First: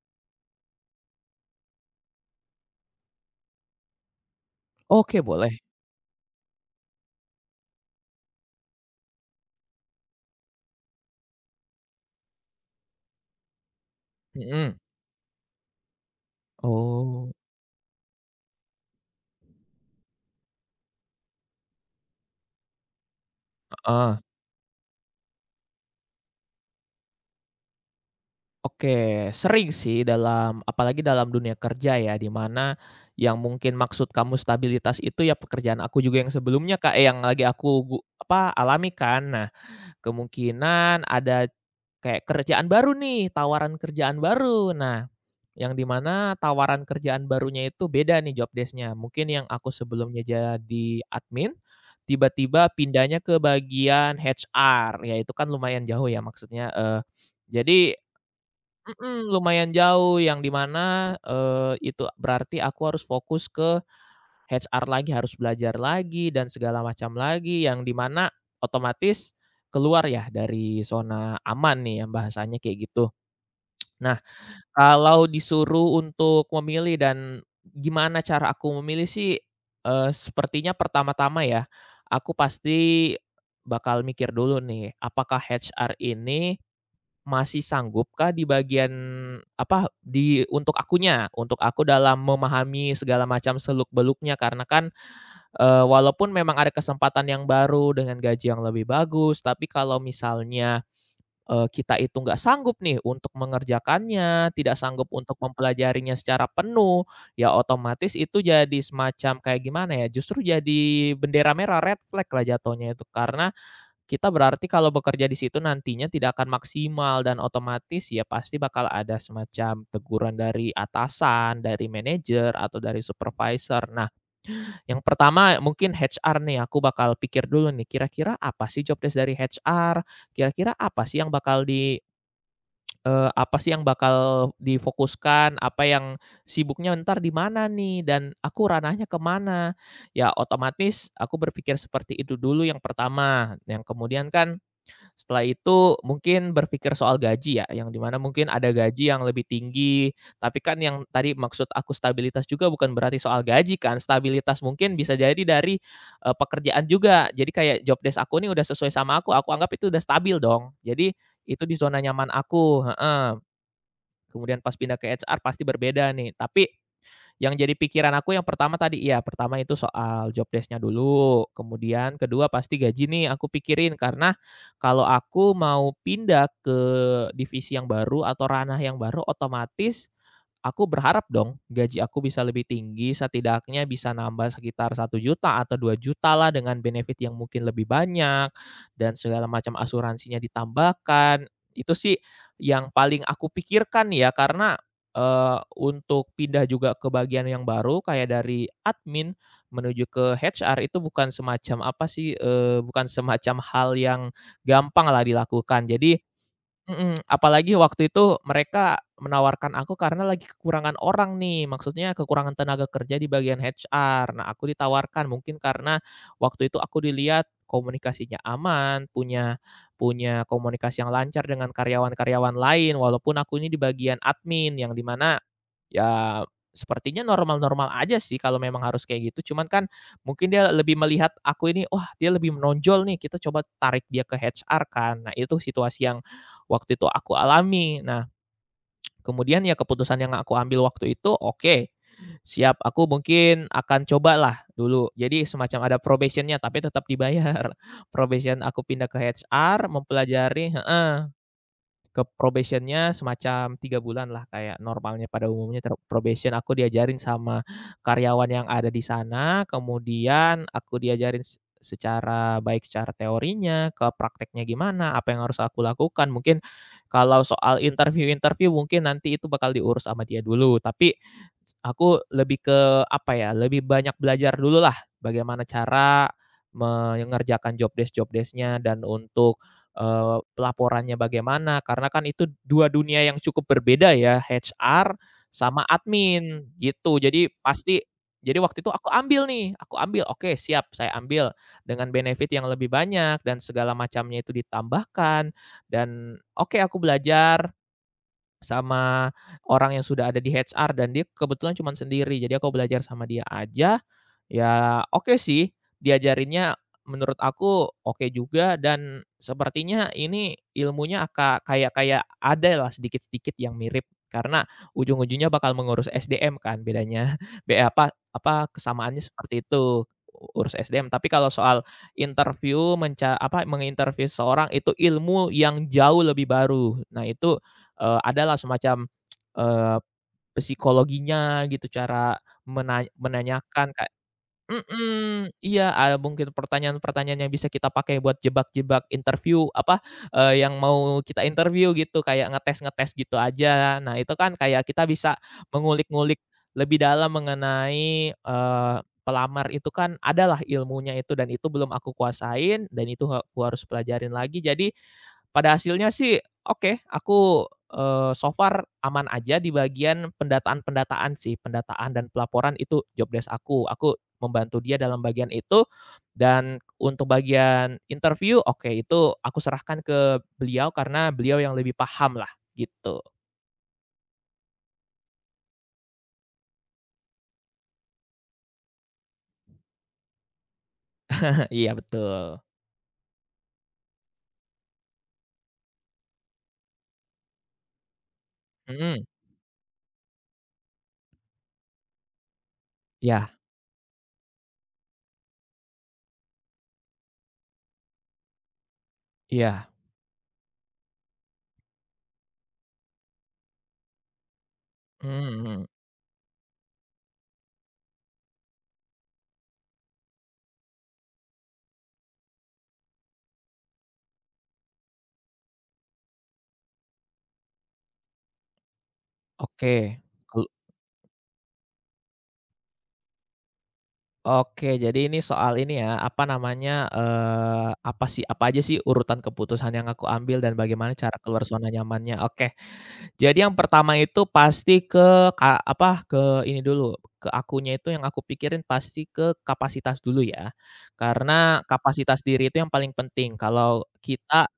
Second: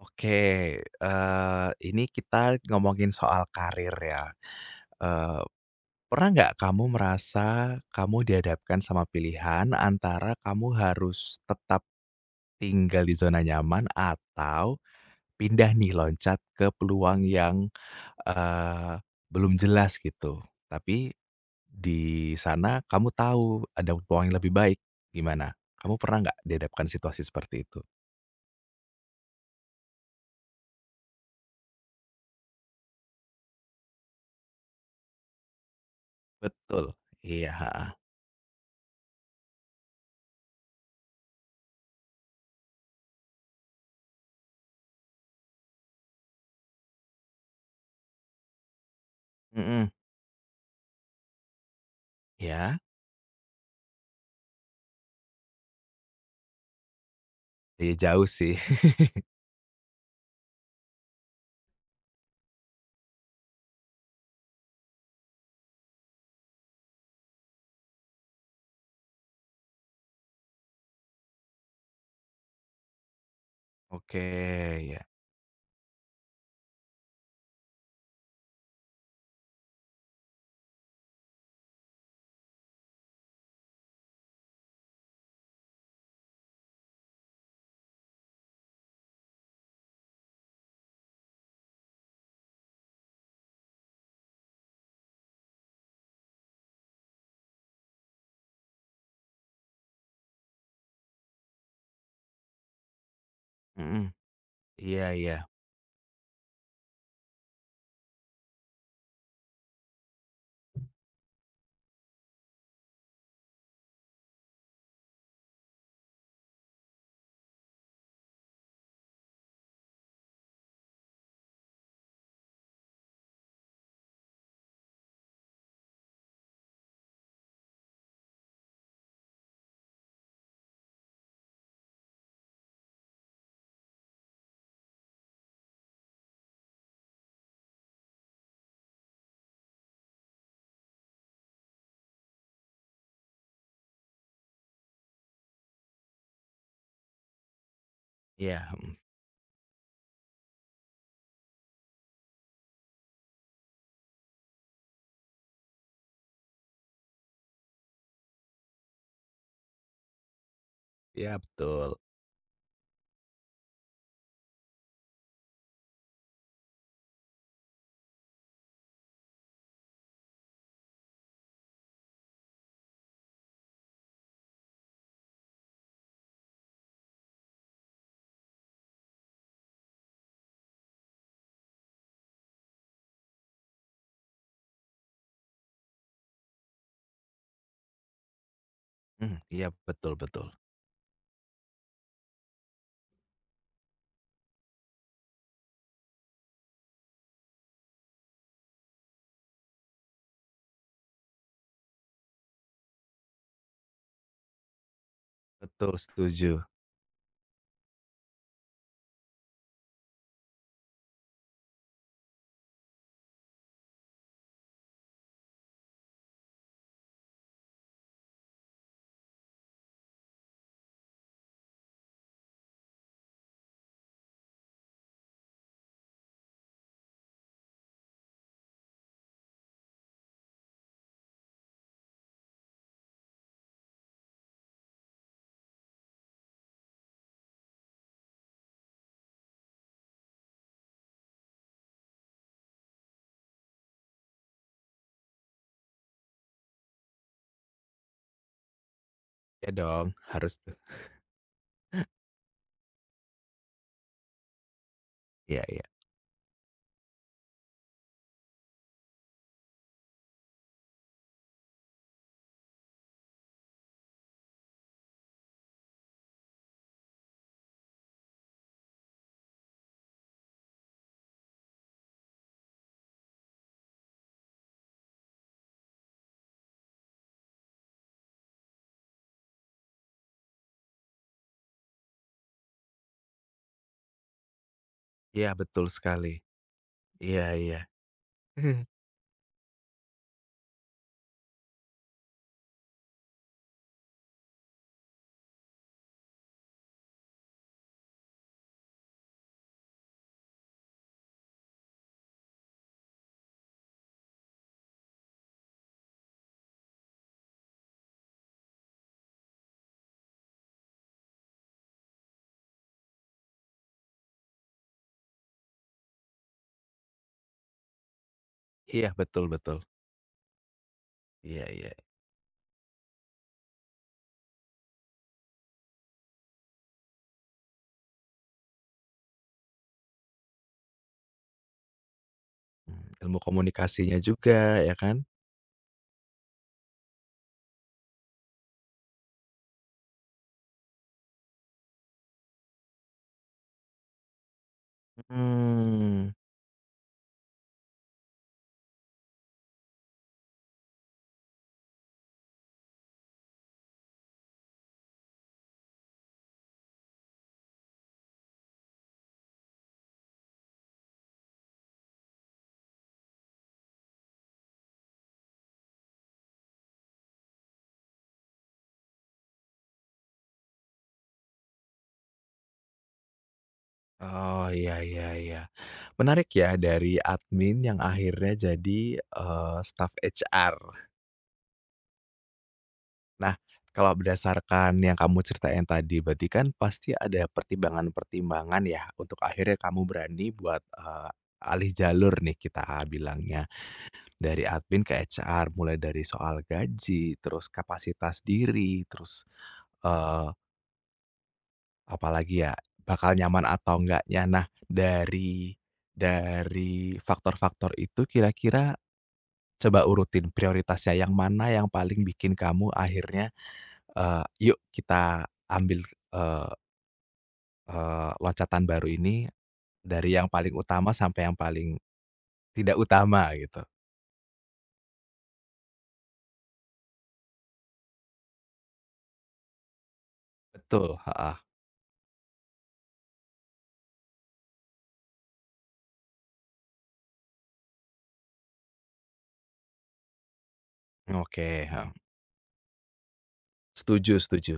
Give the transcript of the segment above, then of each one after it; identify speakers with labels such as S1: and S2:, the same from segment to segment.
S1: Oke, ini kita ngomongin soal karir ya.
S2: Oke,
S1: eee,
S2: boleh?
S1: Pernah nggak kamu merasa kamu dihadapkan sama pilihan antara kamu harus tetap tinggal di zona nyaman atau
S2: Mhm.
S1: pindah nih loncat ke peluang
S2: Oh,
S1: yang, eee, belum jelas gitu, tapi di sana kamu tahu ada
S2: heeh.
S1: peluang yang lebih baik, gimana? Kamu pernah nggak dihadapkan situasi seperti itu?
S2: Oke, sering sih dalam apalagi dalam dunia kerja ya, di mana yang mungkin maksud kamu stabilitas itu ya pekerjaan aku juga yang sebelumnya,
S1: Betul,
S2: Kak, yang lagi
S1: iya, heeh,
S2: aku gu apa, alami kan. Nah, kemungkinan ada kayak kerjaan baru nih, tawaran kerjaan baru. Nah, yang di mana tawaran kerjaan barunya itu beda nih job desk-nya. Mungkin yang aku
S1: mhm,
S2: sebelumnya jadi admin, tiba-tiba
S1: iya.
S2: pindahnya ke bagian HR, ya itu kan lumayan jauh ya maksudnya,
S1: Iya
S2: jadi
S1: jauh sih.
S2: mhm, lumayan jauh yang di mana, itu berarti aku harus fokus ke HR lagi, harus belajar lagi dan segala macam lagi yang di mana otomatis keluar ya dari zona aman nih yang bahasanya kayak gitu. Nah,
S1: Oke, ya.
S2: kalau disuruh untuk memilih dan gimana cara aku memilih sih, sepertinya pertama-tama ya, aku pasti bakal mikir dulu nih, apakah HR ini masih sanggupkah di bagian apa, di untuk akunya, untuk aku dalam memahami segala macam seluk-beluknya karena kan, walaupun memang ada kesempatan yang baru dengan gaji yang lebih bagus, tapi kalau misalnya kita itu nggak sanggup nih untuk
S1: Mhm.
S2: mengerjakannya, tidak sanggup
S1: Iya iya.
S2: untuk mempelajarinya secara penuh, ya otomatis itu jadi semacam kayak gimana ya, justru jadi bendera merah, red flag lah jatuhnya itu. Karena kita berarti kalau bekerja di situ nantinya tidak akan maksimal dan otomatis ya pasti bakal ada semacam teguran dari atasan, dari manajer, atau dari supervisor. Nah, yang pertama mungkin HR nih, aku bakal pikir dulu nih, kira-kira apa sih job desk dari HR? Kira-kira apa sih yang apa sih yang bakal difokuskan, apa yang sibuknya entar di mana nih, dan aku ranahnya ke mana. Ya otomatis aku berpikir seperti itu dulu yang pertama, yang kemudian kan, setelah itu mungkin berpikir soal gaji ya, yang di mana mungkin
S1: Iya,
S2: ada
S1: mhm.
S2: gaji yang lebih tinggi, tapi kan yang tadi maksud aku stabilitas juga bukan berarti soal gaji kan, stabilitas mungkin bisa jadi dari, pekerjaan juga. Jadi kayak job desk aku nih udah sesuai sama aku anggap itu udah stabil dong. Jadi
S1: Iya
S2: itu di
S1: betul.
S2: zona nyaman aku heeh, kemudian pas pindah ke HR pasti berbeda nih. Tapi yang jadi pikiran aku yang pertama tadi, iya pertama itu soal job desk-nya dulu, kemudian kedua pasti gaji nih aku pikirin karena kalau aku mau pindah ke divisi yang baru atau ranah yang baru otomatis aku berharap dong gaji aku bisa lebih tinggi, setidaknya bisa nambah sekitar 1 juta atau 2 juta lah dengan benefit yang mungkin lebih banyak dan
S1: Mhm,
S2: segala
S1: iya
S2: macam
S1: betul
S2: asuransinya
S1: betul.
S2: ditambahkan. Itu sih yang paling aku pikirkan ya karena, untuk pindah juga ke bagian yang baru kayak dari admin menuju ke HR itu bukan semacam apa sih, bukan semacam hal yang gampang lah dilakukan.
S1: Betul
S2: Jadi
S1: setuju.
S2: mhm, apalagi waktu itu mereka menawarkan aku karena lagi kekurangan orang nih, maksudnya kekurangan tenaga kerja di bagian HR. Nah, aku ditawarkan mungkin karena waktu itu aku dilihat komunikasinya aman, punya punya komunikasi yang lancar dengan karyawan-karyawan lain, walaupun aku ini di bagian admin yang di mana ya, sepertinya normal-normal aja sih kalau memang harus kayak gitu, cuman kan mungkin dia lebih melihat aku ini, wah dia lebih menonjol nih, kita coba tarik dia ke HR kan. Nah itu situasi yang waktu itu aku alami. Nah, kemudian ya keputusan yang aku ambil waktu itu, oke, siap aku mungkin akan cobalah dulu. Jadi semacam ada probationnya, tapi tetap dibayar. Probation aku pindah ke
S1: Ya
S2: HR,
S1: dong, harus tuh.
S2: mempelajari heeh. Ke probation-nya semacam 3 bulan lah kayak normalnya pada
S1: Iya
S2: umumnya
S1: iya.
S2: ter probation aku diajarin sama karyawan yang ada di sana, kemudian aku diajarin secara baik secara teorinya, ke prakteknya gimana, apa yang harus aku lakukan. Mungkin kalau soal interview-interview mungkin nanti itu bakal diurus sama dia dulu, tapi aku lebih ke apa ya, lebih banyak belajar dulu lah bagaimana cara mengerjakan job desknya dan untuk pelaporannya bagaimana, karena kan itu 2 dunia yang cukup berbeda ya, HR
S1: Iya
S2: sama
S1: betul sekali.
S2: admin, gitu.
S1: Iya
S2: Jadi
S1: iya.
S2: pasti jadi waktu itu aku ambil nih, aku ambil, oke siap, saya ambil dengan benefit yang lebih banyak dan segala macamnya itu ditambahkan dan oke aku belajar sama orang yang sudah ada di HR dan dia kebetulan cuman sendiri, jadi aku belajar sama dia aja. Ya oke sih, diajarinnya menurut aku oke juga dan sepertinya ini ilmunya kayak kayak ada lah sedikit-sedikit yang mirip karena ujung-ujungnya bakal mengurus SDM kan bedanya apa apa
S1: Iya
S2: kesamaannya
S1: betul
S2: seperti
S1: betul.
S2: itu, urus SDM tapi kalau
S1: Iya
S2: soal
S1: iya.
S2: interview apa, menginterview seorang itu ilmu yang jauh lebih baru. Nah itu, adalah semacam, eee, psikologinya gitu cara
S1: Mmm, ilmu
S2: menanyakan
S1: komunikasinya juga, ya kan?
S2: mhm, iya, ada mungkin pertanyaan-pertanyaan yang bisa kita pakai buat jebak-jebak interview, apa, yang mau kita interview gitu, kayak ngetes-ngetes gitu aja. Nah, itu kan kayak kita bisa
S1: Mhm.
S2: mengulik-ngulik lebih dalam mengenai, pelamar itu kan adalah ilmunya itu dan itu belum aku kuasain dan itu ha aku harus pelajarin lagi. Jadi, pada hasilnya sih oke, aku, so far aman aja di bagian pendataan-pendataan sih, pendataan dan pelaporan itu job desk aku. Aku membantu dia dalam bagian itu dan untuk bagian interview, oke itu aku serahkan ke beliau karena beliau yang lebih paham lah, gitu.
S1: Oh, iya iya iya. Menarik ya, dari admin yang akhirnya jadi, eh, staf HR.
S2: Iya betul.
S1: Nah, kalau berdasarkan yang kamu ceritain tadi, berarti kan pasti ada pertimbangan-pertimbangan ya
S2: Mhm.
S1: untuk akhirnya kamu berani buat, alih jalur nih kita
S2: Iya
S1: bilangnya, dari admin ke HR, mulai dari soal gaji, terus kapasitas diri, terus,
S2: iya.
S1: eee, apalagi ya, bakal nyaman atau enggaknya. Nah,
S2: Mhm
S1: dari
S2: mhm.
S1: dari faktor-faktor itu kira-kira coba urutin prioritasnya yang mana yang paling bikin kamu akhirnya Eee, yuk kita ambil, eee eee, loncatan baru ini
S2: Oke.
S1: dari yang
S2: Kal
S1: paling utama sampai yang paling tidak utama gitu.
S2: Oke, jadi ini soal ini ya, apa namanya, apa sih apa aja sih urutan keputusan yang aku ambil dan bagaimana
S1: Betul,
S2: cara
S1: heeh.
S2: keluar zona nyamannya. Oke, jadi yang pertama itu pasti ke ka apa, ke ini dulu, ke akunya itu yang aku pikirin pasti ke kapasitas dulu ya.
S1: Oke,
S2: Karena
S1: heeh.
S2: kapasitas diri itu yang paling penting. Kalau
S1: Setuju
S2: kita
S1: setuju.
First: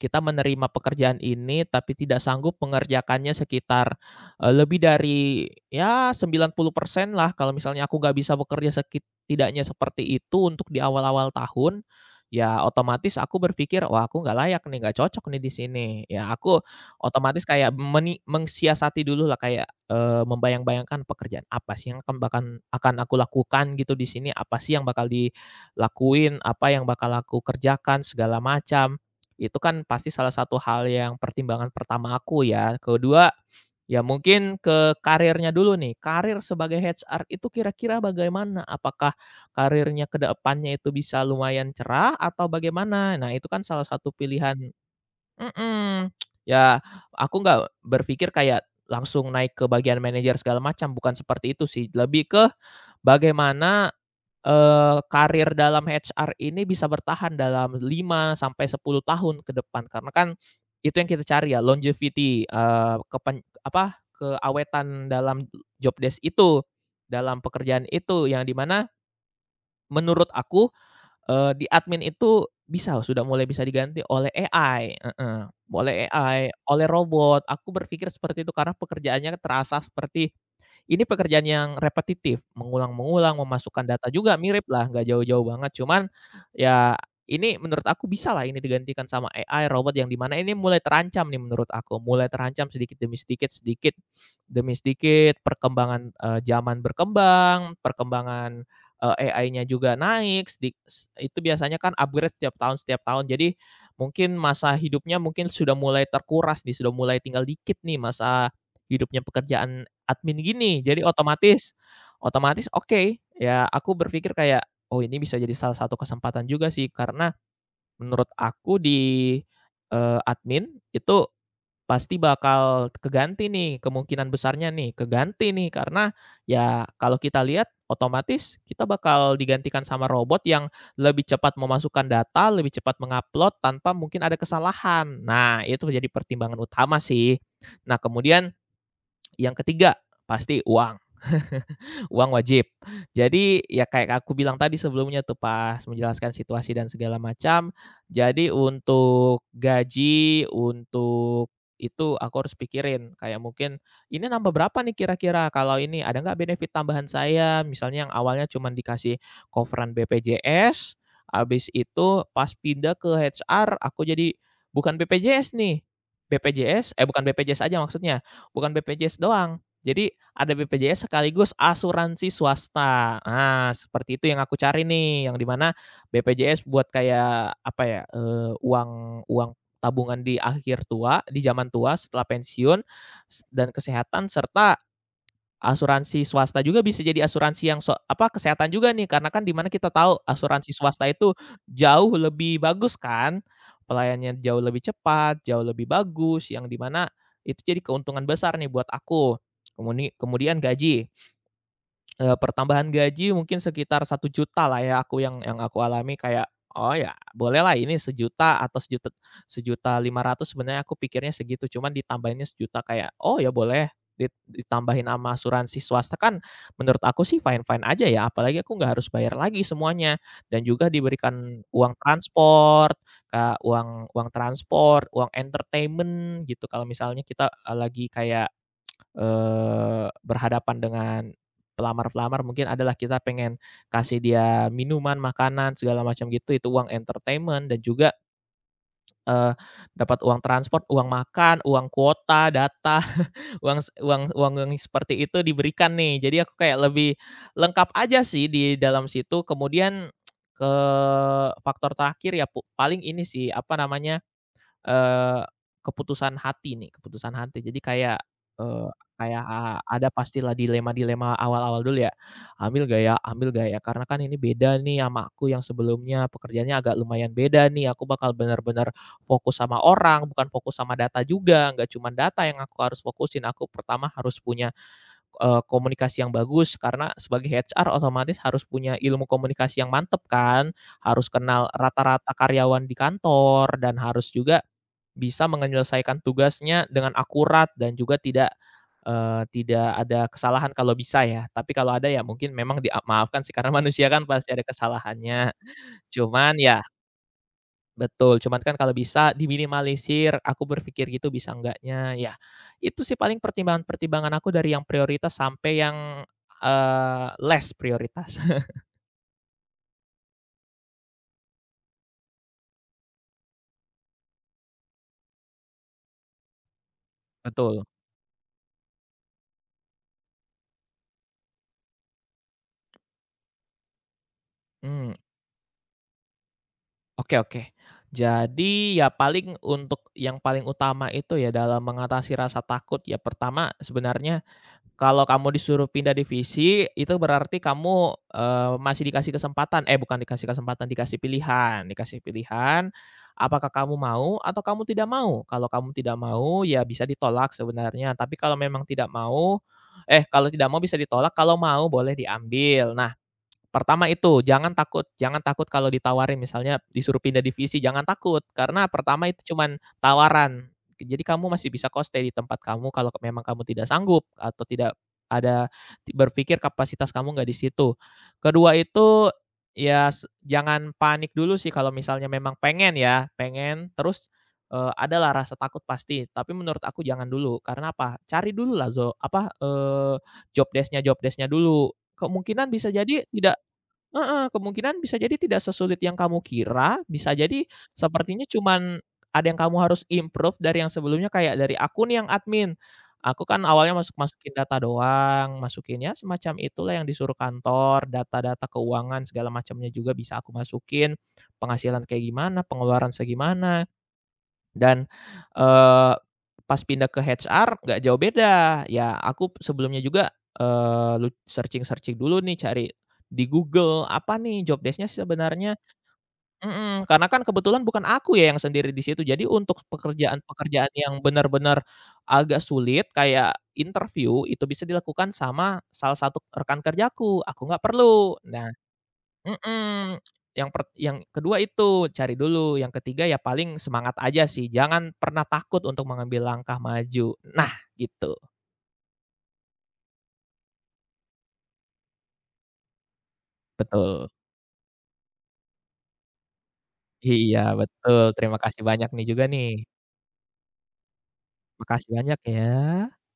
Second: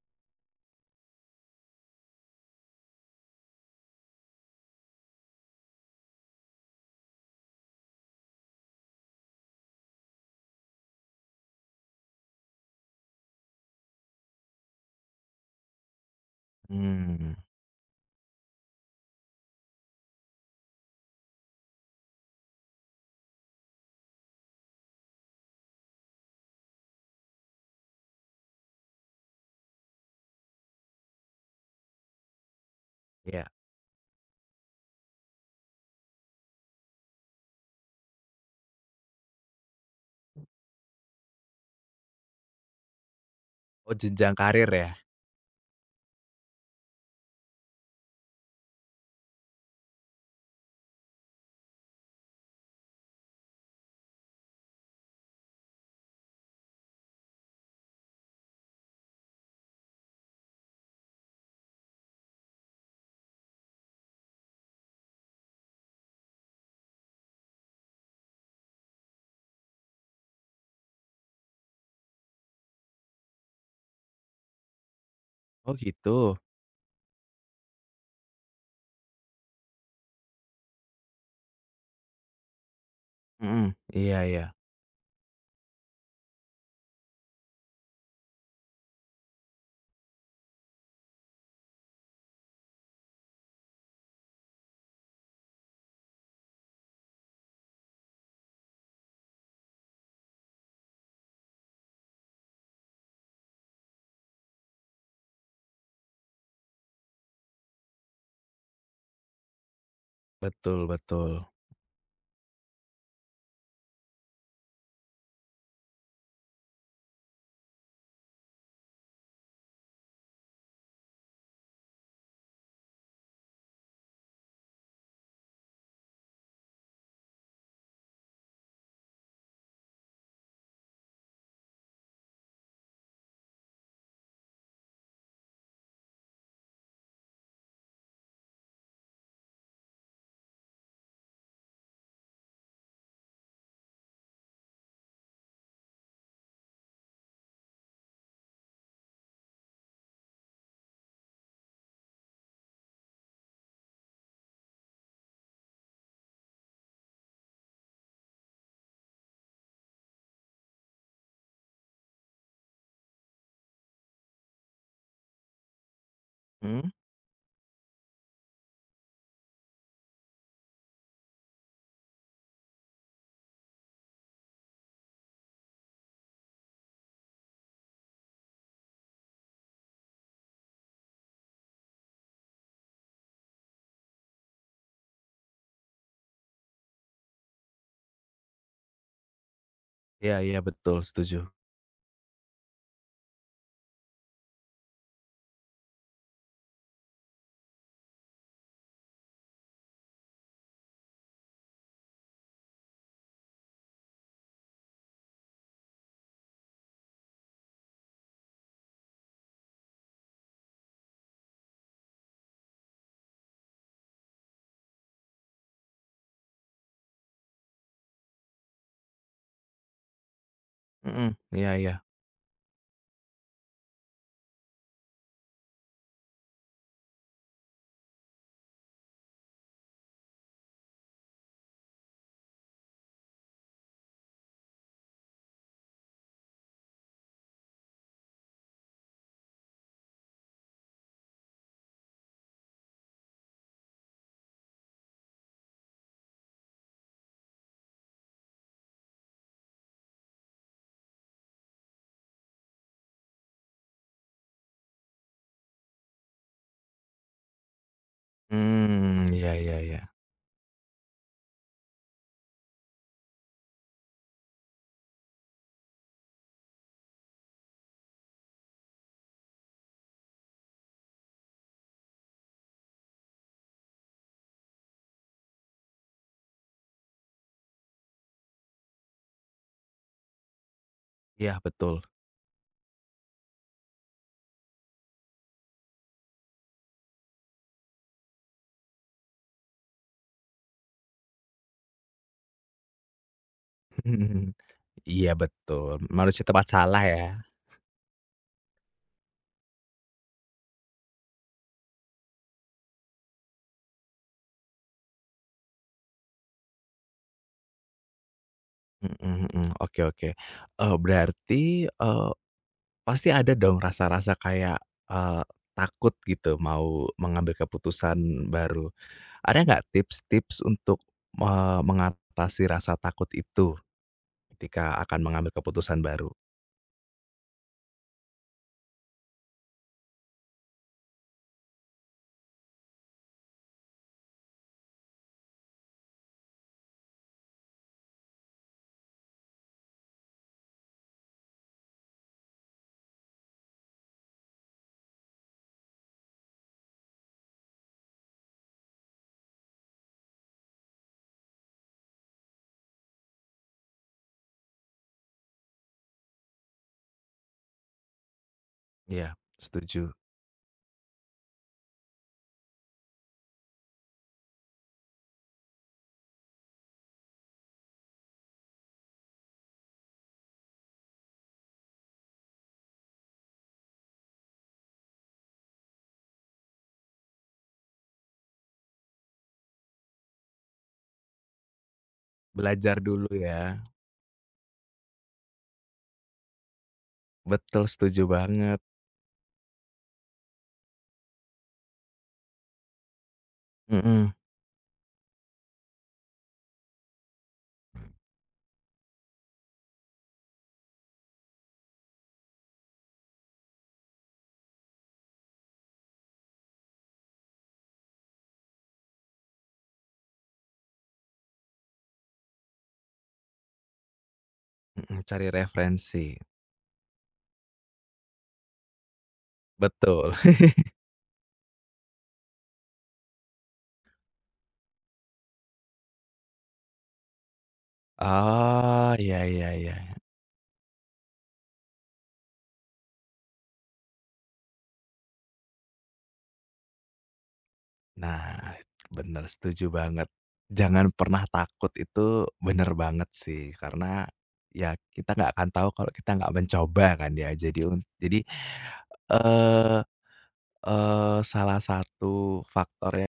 S2: kita menerima pekerjaan ini, tapi tidak sanggup mengerjakannya sekitar, lebih dari ya 90% lah kalau misalnya aku nggak bisa bekerja tidaknya seperti itu untuk di awal-awal tahun, ya otomatis aku berpikir, "Wah aku nggak layak nih, nggak cocok nih di sini." Ya aku
S1: Mmm,
S2: otomatis kayak mensiasati dulu lah kayak, membayang-bayangkan pekerjaan apa sih yang akan akan aku lakukan gitu di sini, apa sih yang bakal dilakuin, apa yang bakal aku kerjakan segala macam itu kan pasti salah satu hal yang pertimbangan pertama aku ya. Kedua,
S1: iya.
S2: ya mungkin ke karirnya dulu nih. Karir sebagai HR itu kira-kira bagaimana? Apakah karirnya ke depannya itu bisa lumayan cerah atau bagaimana? Nah, itu kan salah
S1: Oh,
S2: satu
S1: jenjang
S2: pilihan
S1: karir ya?
S2: mhm, ya aku nggak berpikir kayak langsung naik ke bagian manajer segala macam, bukan seperti itu sih. Lebih ke bagaimana karir dalam HR ini bisa bertahan dalam 5 sampai 10 tahun ke depan karena kan itu yang kita cari ya longevity, kepen apa, keawetan dalam job desk itu, dalam pekerjaan itu yang di mana menurut aku di admin itu bisa sudah mulai bisa diganti oleh AI, heeh,
S1: Oh
S2: oleh
S1: gitu?
S2: AI, oleh robot. Aku berpikir seperti itu karena pekerjaannya terasa seperti ini pekerjaan yang repetitif, mengulang-mengulang,
S1: Mhm,
S2: memasukkan data
S1: iya
S2: juga
S1: iya.
S2: miriplah, nggak jauh-jauh banget. Cuman ya ini menurut aku bisalah ini digantikan sama AI, robot yang di mana ini mulai terancam nih menurut aku, mulai terancam sedikit demi sedikit perkembangan, zaman berkembang, perkembangan AI-nya juga naik sedik s itu biasanya kan upgrade setiap tahun setiap tahun. Jadi mungkin masa hidupnya mungkin sudah mulai terkuras nih, sudah mulai tinggal dikit nih masa hidupnya pekerjaan admin
S1: Betul
S2: gini. Jadi
S1: betul.
S2: otomatis otomatis oke, ya aku berpikir kayak, "Oh ini bisa jadi salah satu kesempatan juga sih." Karena menurut aku di, admin itu pasti bakal keganti nih, kemungkinan besarnya nih, keganti nih karena ya kalau kita lihat otomatis kita bakal digantikan sama robot yang lebih cepat memasukkan data, lebih cepat mengupload tanpa mungkin ada kesalahan. Nah, itu menjadi pertimbangan utama sih. Nah, kemudian yang ketiga, pasti uang. Uang wajib. Jadi, ya kayak aku bilang tadi sebelumnya tuh pas menjelaskan situasi dan segala macam, jadi untuk gaji, untuk itu aku harus pikirin, kayak mungkin, "Ini nambah berapa nih kira-kira? Kalau ini ada nggak benefit tambahan saya?" Misalnya yang awalnya cuma dikasih cover-an BPJS, habis itu pas pindah ke HR aku jadi bukan BPJS nih,
S1: Mhm,
S2: BPJS eh bukan BPJS aja maksudnya, bukan BPJS doang. Jadi ada BPJS sekaligus asuransi swasta. Ah, seperti itu yang aku cari nih, yang di mana BPJS buat kayak apa ya, uang uang tabungan di akhir tua, di zaman tua setelah pensiun dan kesehatan serta asuransi swasta juga bisa jadi asuransi yang apa, kesehatan juga nih karena kan di mana kita tahu
S1: iya iya
S2: asuransi
S1: betul,
S2: swasta itu
S1: setuju.
S2: jauh lebih bagus kan, pelayanannya jauh lebih cepat, jauh lebih bagus, yang di mana itu jadi keuntungan besar nih buat aku. Kemudian gaji. Pertambahan gaji mungkin sekitar 1 juta lah ya aku yang aku alami kayak, "Oh ya bolehlah ini sejuta atau sejuta 1,5 juta" sebenarnya aku pikirnya segitu cuman ditambahinnya sejuta kayak, "Oh ya boleh" ditambahin sama asuransi swasta kan menurut aku sih fine-fine aja ya apalagi aku nggak harus bayar lagi semuanya dan juga
S1: Mhm,
S2: diberikan
S1: iya iya.
S2: uang transport, Kak, uang uang transport, uang entertainment gitu kalau misalnya kita, lagi kayak berhadapan dengan pelamar-pelamar mungkin adalah kita pengen kasih dia minuman, makanan, segala macam gitu, itu uang entertainment dan juga, eee, dapat uang transport, uang makan, uang kuota, data, uang s uang uang yang seperti itu diberikan nih. Jadi aku kayak lebih lengkap aja sih di dalam situ. Kemudian, faktor terakhir ya paling ini sih, apa namanya, Eee, keputusan hati nih, keputusan hati. Jadi kayak, eee,
S1: Mmm,
S2: kayak
S1: iya iya iya.
S2: ada pastilah dilema-dilema awal-awal dulu ya, ambil nggak ya ambil nggak ya? Karena kan ini beda nih sama aku yang sebelumnya, pekerjaannya agak lumayan beda nih, aku bakal bener-bener fokus sama orang, bukan fokus sama data juga, nggak cuman data yang aku harus fokusin. Aku pertama harus punya, komunikasi yang bagus karena sebagai HR otomatis harus punya ilmu komunikasi yang mantep kan, harus
S1: Iya
S2: kenal
S1: betul.
S2: rata-rata karyawan di kantor dan harus juga bisa menyelesaikan tugasnya dengan akurat dan juga tidak, tidak ada kesalahan kalau bisa ya, tapi kalau ada ya mungkin memang dia maafkan sih, karena manusia kan pasti ada
S1: Iya
S2: kesalahannya.
S1: betul, manusia
S2: Cuman
S1: tempat
S2: ya
S1: salah ya.
S2: betul, cuman kan kalau bisa diminimalisir, aku berpikir gitu bisa enggaknya, ya itu sih paling pertimbangan-pertimbangan aku dari yang prioritas sampai yang, less prioritas.
S1: Mhm mhm, oke oke. Berarti, pasti ada dong rasa-rasa kayak, takut gitu mau mengambil
S2: Betul,
S1: keputusan baru. Ada nggak tips-tips untuk, mengatasi rasa takut itu ketika
S2: mmm.
S1: akan mengambil keputusan baru?
S2: Oke oke. Jadi ya paling untuk yang paling utama itu ya dalam mengatasi rasa takut ya pertama sebenarnya kalau kamu disuruh pindah divisi itu berarti kamu, masih dikasih kesempatan eh bukan dikasih kesempatan, dikasih pilihan apakah kamu mau atau kamu tidak mau. Kalau kamu tidak mau ya bisa ditolak sebenarnya, tapi kalau tidak mau bisa ditolak, kalau mau boleh diambil. Nah pertama itu, jangan takut kalau ditawarin misalnya disuruh pindah divisi, jangan takut, karena pertama
S1: Iya,
S2: itu cuman
S1: setuju.
S2: tawaran. Jadi kamu masih bisa kok stay di tempat kamu kalau memang kamu tidak sanggup atau tidak ada berpikir kapasitas kamu nggak di situ. Kedua itu, ya jangan panik dulu sih kalau misalnya memang pengen ya, pengen terus, adalah rasa takut pasti, tapi menurut aku jangan dulu, karena apa, cari dululah apa, job desk-nya dulu. Kemungkinan bisa
S1: Belajar
S2: jadi
S1: dulu
S2: tidak
S1: ya.
S2: heeh, kemungkinan bisa jadi tidak sesulit yang kamu kira, bisa jadi
S1: Betul, setuju
S2: sepertinya
S1: banget.
S2: cuman ada yang kamu harus improve dari yang sebelumnya, kayak dari aku nih yang admin, aku kan awalnya
S1: Mhm
S2: masuk-masukin data doang, masukin ya semacam itulah yang disuruh kantor, data-data keuangan segala macamnya juga bisa aku masukin, penghasilan kayak gimana, pengeluaran segimana dan, eee, pas pindah ke HR nggak jauh beda, ya aku sebelumnya juga, eee, lut searching-searching dulu nih cari di Google, apa nih job desk-nya
S1: mhm, cari
S2: sebenarnya
S1: referensi.
S2: mhm, karena kan kebetulan bukan aku ya yang sendiri di situ. Jadi untuk
S1: Betul.
S2: pekerjaan-pekerjaan yang benar-benar agak sulit kayak interview, itu bisa dilakukan sama salah satu rekan kerjaku, aku nggak perlu. Nah
S1: Oh, iya iya iya.
S2: mhm, yang ke itu, cari dulu, yang ketiga ya paling semangat aja sih, jangan pernah takut untuk mengambil langkah maju. Nah, gitu,
S1: Nah, bener setuju banget. Jangan pernah takut itu bener banget sih, karena
S2: betul.
S1: ya kita nggak akan tahu kalau kita nggak mencoba kan ya.
S2: Iya,
S1: Jadi
S2: betul, terima kasih banyak nih juga nih.
S1: eee eee, salah
S2: Makasih banyak ya.
S1: satu faktor ya